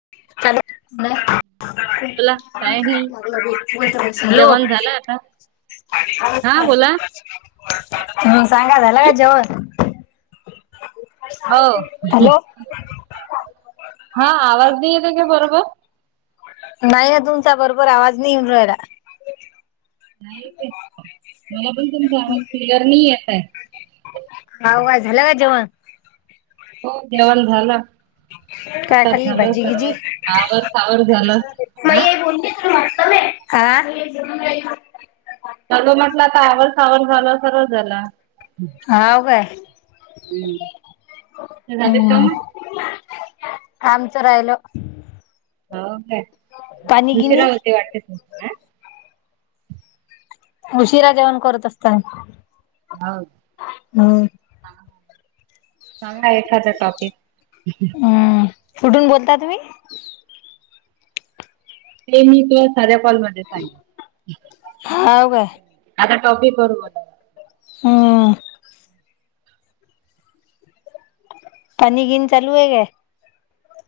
[unintelligible] [unintelligible] Hello बोला काय नाही जेवण झालं आता हा बोला म सांगा झाला का जवण हो हॅलो हा आवाज न्हय येतोय काय बरोबर नाही ना तुमचा बरोबर आवाज न्हय येऊन रायला नाही ते मला पण तुमचा आवाज क्लिअर न्हय येत आय ह वा झालं का जेवण हो जेवण झालं काय आता खाल्ली झालं भाजी सर्व गिजी आवर सावर झालं हा हा त्याग म्हटलं आता आवर सावर झाला सगळ झाला हाव काय? झालीत काम. आमच राहिलो हो का उशिरा होते वाटते तुमचंआ उशिरा जेवण करत असतो आणि हो [unintelligible] सांगा एखादां टॉपीक हम्म कुठून बोलता तुम्ही ते मी तुला साध्या कॉल मध्ये सांगे हाव काय आता टॉपी करू हम पाणी गिन चालू आहे का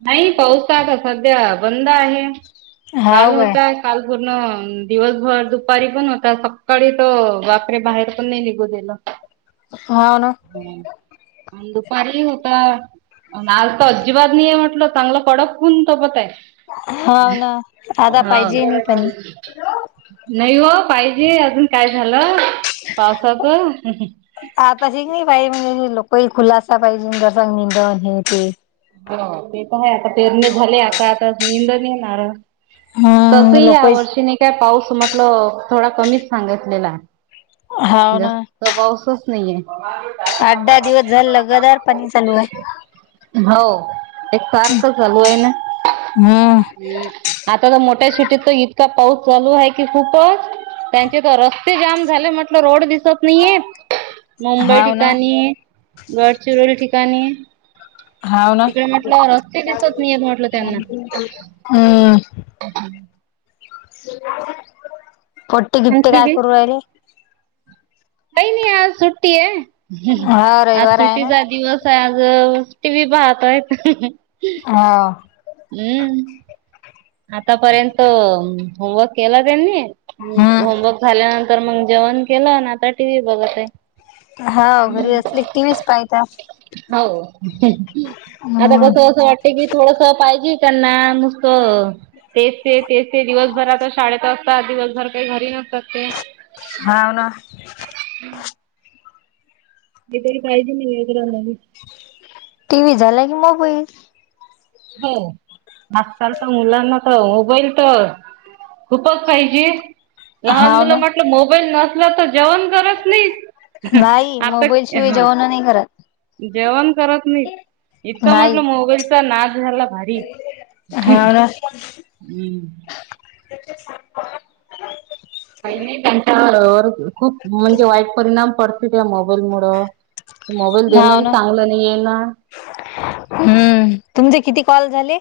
नाही पाऊस आता सध्या बंद आहे काल हाव काय होताय काल पूर्ण दिवसभर दुपारी पण होता सकाळी त वापरे बाहेर पण नाही निघू दिेलं होव ना अण दुपारी होता अन आज त अजिबात नही आहे म म्हणलं चांगलं कडक ऊन तपत आहे. हाव ना आता हा पाहिजे नाही पाणी नही हो. पाहिजे अजून काय झालं पावसाच [unintelligible] ते त आहे, आता पेरणे झाले, आता आता निंदनी येणार. तस हम्म लोक या वर्षी नी काय पाऊस म्हटल थोडा कमीच सांगितलेला हाव ना जास्त पाऊसच नहीये आठ दहा दिवस झाले लगादार पाणी चालू आहे हो एक सारखं चालू आहे ना, हम्म आता तर मो त्या सिटीत तर इतका पाऊस चालू आहे की खूपच त्यांचे त रस ते जाम झाले म्हटलं रोड दिस [unintelligible] मुंबई हाव ना ठिकाणी गडचिरोली ठिकाणी हाव ना तिकडे म्हटलं रस्ते दिसत नाहीयेत म्हटलं त्यांना हं! पट्टे गिप्टे आणखी काय बी करू राहिले. काही नाही आज सुट्टी आहे, हा आज रविवार आहे ना. सुट्टीचा दिवस आहे आज टीव्ही पाहतायेत हा! हूं आतापर्यंत होमवर्क केला त्यांनी हम्म. होमवर्क झाल्यानंतर मग जेवण केलं, न आता टी व्ही बघत आहे. हा घरी असले टी व्हीच पाहता. हो आता हम्म कस अस वाटते, की थोडस पाहिजे त्यांना नुस्तं सारा दिवसभर काही घरी नसतात ते. हाव ना! [unintelligible] टी वही झाला की मोबाईल हो आजकालच्या मुलांना त मोबाईल त. खूपच पाहिजे लहान हाव मुलं ना. म्हटलं मोबाईल नसल्या तर जेवण करत नहीत नाही अपॅक मोबाईल शिवाय हं. जेवण नाही करत. जेवण करत नाही इतकं नाही म्हटलं मोबाईल तिचा नाच झाला भारी हूं! हाव ना त्या सांगत [unintelligible] त्यांच्यावर खूप म्हणजे वाईट परिणाम पडतील त्या मोबाईल मुड मोबाईल हाव देणं चांगलं नाही ये ना हूं तुमचे किती कॉल झाले?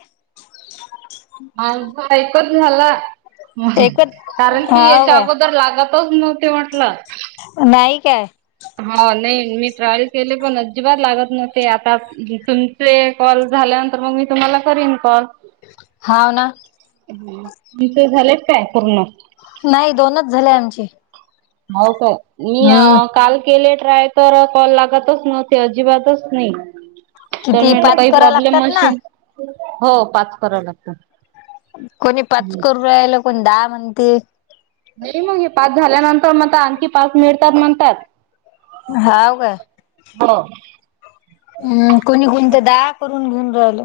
माझं ऐकत झाला एकच कारण की हाव याच्या काय अगोदर लागत. तोच नव्हते म्हटलं नाही काय? हा नही मी ट्रायल केले पण अजिबात लागत नव्हते, आता तुमचे कॉल झाल्यानंतर मग मी तुम्हाला करीन कॉल हाव ना! इचे झालेच काय पूर्ण? नाही दोनच झाले आमची हो का मी अ काल केलेत. ट्राय तर कॉल लागतच नव्हते अजिबातच नाही. तर किती म्हटलं पाच काही करा प्रॉब्लेम लागतात ना मशीन, हो पाच कराव लागता कोणी पाच करु राहील, कोणी दहा म्हणती नही मग हे पाच झाल्यानंतर मता आणखी पाच मिळतात म्हणतात हाव का. हो. हम्म कोणी कोणत दा करून घेऊन राहिलं.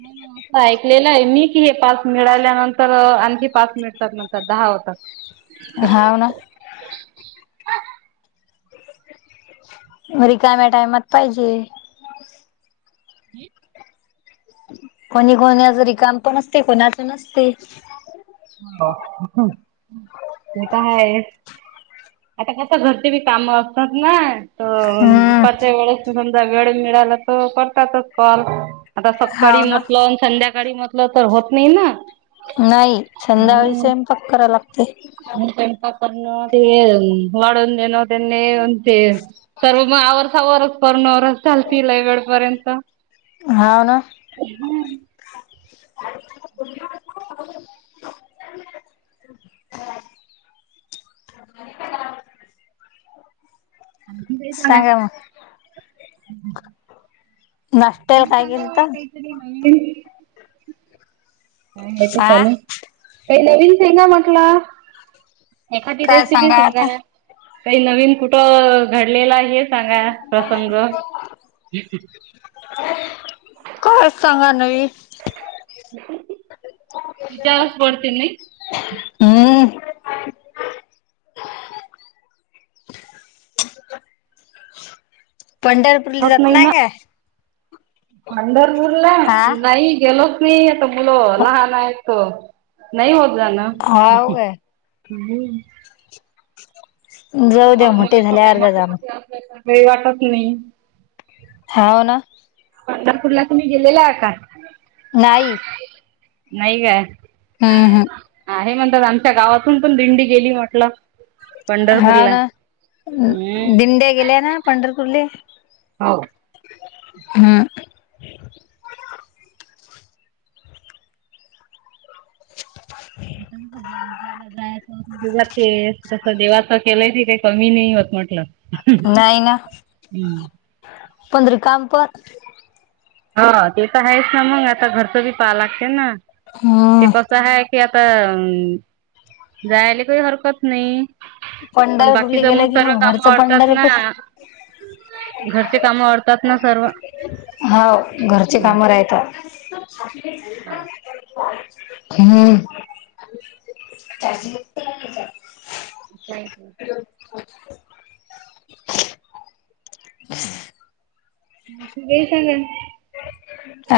नाही असं ऐकलेलं आहे मी कि हे पाच मिळाल्यानंतर आणखी पाच मिळतात नंतर दहा. होता. हाव ना. घ रिकाम्या टायमात पाहिजे. हम. कोणी कोणी जरी काम पण असते कोणाच नसते. हो ते तर ह. आता कस घरचे बी काम असतात ना तर हम्म दुपारच्या वेळेस. वेळ मिळाला त करतातच कॉल. आता सकाळी हाव ना म्हटलं संध्याकाळी म्हटलं तर होत नाही ना. नाही संध्याकाळी सेम पक् कराय लागत. पणपाकरर्ण अ वाडनेनोदन. ते सर्व मग वर्ष वरस पन वरस चालतील वेळपर्यंत हाव ना हम्. [inaudible] [inaudible] आ का झा. सांगा मग नाश्त्याला काय केलं तर [unintelligible] ह हेच हा चाल काही नवीनच ना म्हटला. एखादी काय रेसिपी सांगा आता काही नवीन कुठं घडलेला आहे. हे सांगा प्रसंग. काय चांगा नवी. विचच पडतन. हम्म. पंढरपूरली होत जात नाही ना का. पंढरपूरला हा नाही गेलोच नाही आता मुलं लहान आहेत. हो नाही होत जा ना. हाव काय ं जाऊ द्या मग मला मोठे थोड्या झाल्यावर जा मोठे जा मग मोठे असल्या तर वेळ वाटत नाही. हा हो ना. पंढरपूरला तुम्ही गेलेला आ का. नाही. नाही का. हम् हम्. आमच्या गावातून पण दिंडी गेली म्हटलं हा पंढरपूरला ना हम्म दिंड गेल्या ना पंढरपूरले हो हा. आताला जायचं ज ते तस देवाचं केलंय काही. कमी नाही होत म्हटलं. नाही ना पण रिकाम पण हा ते तर आहेच ना मंग आता घरचं बी पाहा लागते ना ते हम्म कसं आहे. कि आता जायला काही हरकत नाही. पण बाकी पंढरपूरला ज मग गेलं की सर्व कामं घरचं वाढतात ना. पंढरपूर घरचे काम वाढतात ना सर्व हाव घरचे कामं रायत. हम्म का. [unintelligible] ते झा ना.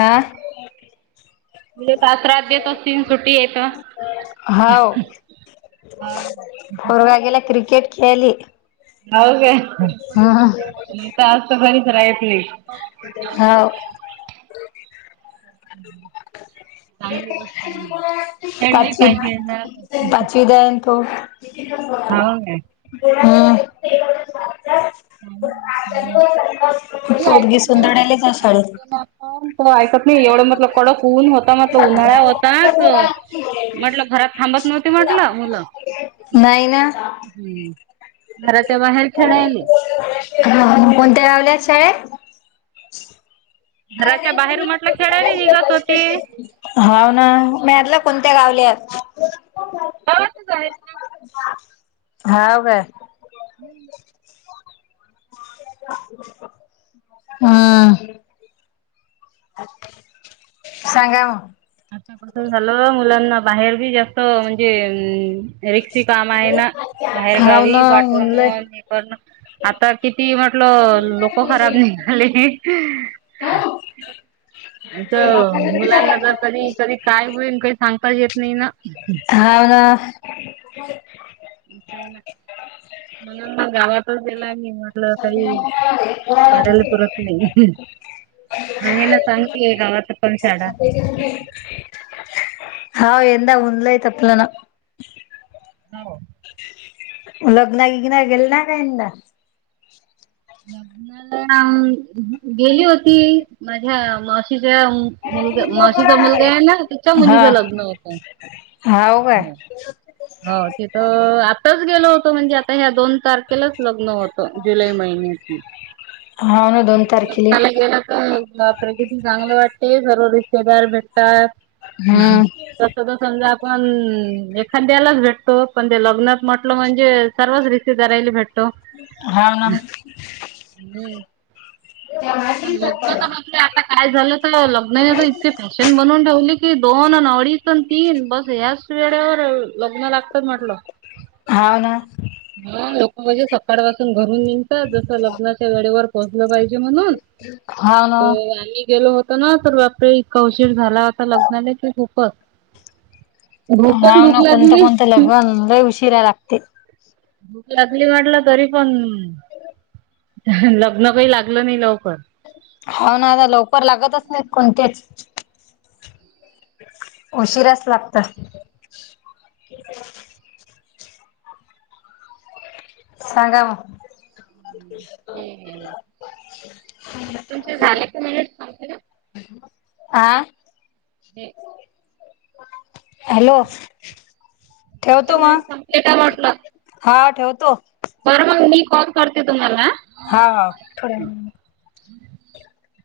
आ. म्हजे दातरा अध्या तच सीन सुटी येत. हाव हा पोरगा गेला क्रिकेट खेली हो कायता आज तर घरीच रायच होा चांगली गोष्ट आहे खेळली पाचवी पाहिजे जरासं पाचवी दन हो ह हाव काय [inaudible] म पोरगी ऐकत नाही सोंदडायलाच तुही आहे शाळेत. सांगित नाण त ऐकत नाही एवढं म्हटलं कडत खऊन होता म्हटलं उन्हाळ्या होताच म्हटलं घरात थांबत नव्हती म्हटलं मुलं नाही ना हम्म घराच्या बाहेर खेळायला ह कोणत्या रावल्यात शाळेत घराच्या बाहेर म्हटलं खेळायला निघत हा ना मलं कोणत्या गावल्यात बावाचच आहे ना हाव का हम् हम् सांगा म आता प्रस झालं मुलांना बाहेर बी जास्त म्हणजे अम रिक्षी काम आहे ना बाहेर हाव ना गावी उनलय. पाठवण करण आता किती म्हटलं लोक खराब निघाले मुलांना जर कधी कधी काय होईल काही सांग अ येत नाही ना ह काय ना मला ना गावातच त्याला मी म्हटलं काही कडायला पुरत नाही अ हे ना सांगते गावा तर पण शाडा हा यंदा उनलाय तपलं ना हो लग्नागिग्न गेल ना कायंद ् गेली होती माझ्याशी ज्या मुलगा माशीचा मुलगा आहे ना तिच्या हा मुलीच लग्न होतं हाव काय हो ते तर आताच गेलो होतो म्हणजे आता ह्या दोन तारख लंच लग्न होतं जुलै महिन्याची हा लगनाला गेला तर प्रगिती चांगली वाटते सर्व रिश्तेदार भेटतात हम्म तस त समजा पण एखाद्यालाच भेटतो पण ते लग्नात म्हटलं म्हणजे सर्वच रिसी करायला भेटतो हा ना हम्म ह लग्न तर म्ह आता काय झालं तर लग्नने इतक फॅशन बनवून ठेवली दोन आणि अडीच आणि तीन बस याच वेळेवर लग्न लागत म्हटलं, हाव ना लोक म्हणजे सकाळ पासून घरून निघतात जसं लग्नाच्या वेळेवर पोहचलं पाहिजे. म्हणून, हाव ना तर आम्ही गेलो तर ना बापरे इतका उशीर झाला होता लग्नाला कि खूपच. भोकण हाव भूक ना कोणतं लागली. कोणतं लग्न लय उशिरा लागतेय. भूक लागली म्हटलं तरी पण लग्न काही लागलं नाही लवकर. हो ना आता लवकर लागतच नाही कोणतेच. उशिराच लागतात. सांगा मग [unintelligible] तुमचे झाले की नाही म्हंटल? आ ते हॅलो! तुमचे ठेवतो मिनिट मग, संपले हा ठेवतो बर मग मी कॉल करते तुम्हाला आ हा हा, थोड्या वेळानी [inaudible]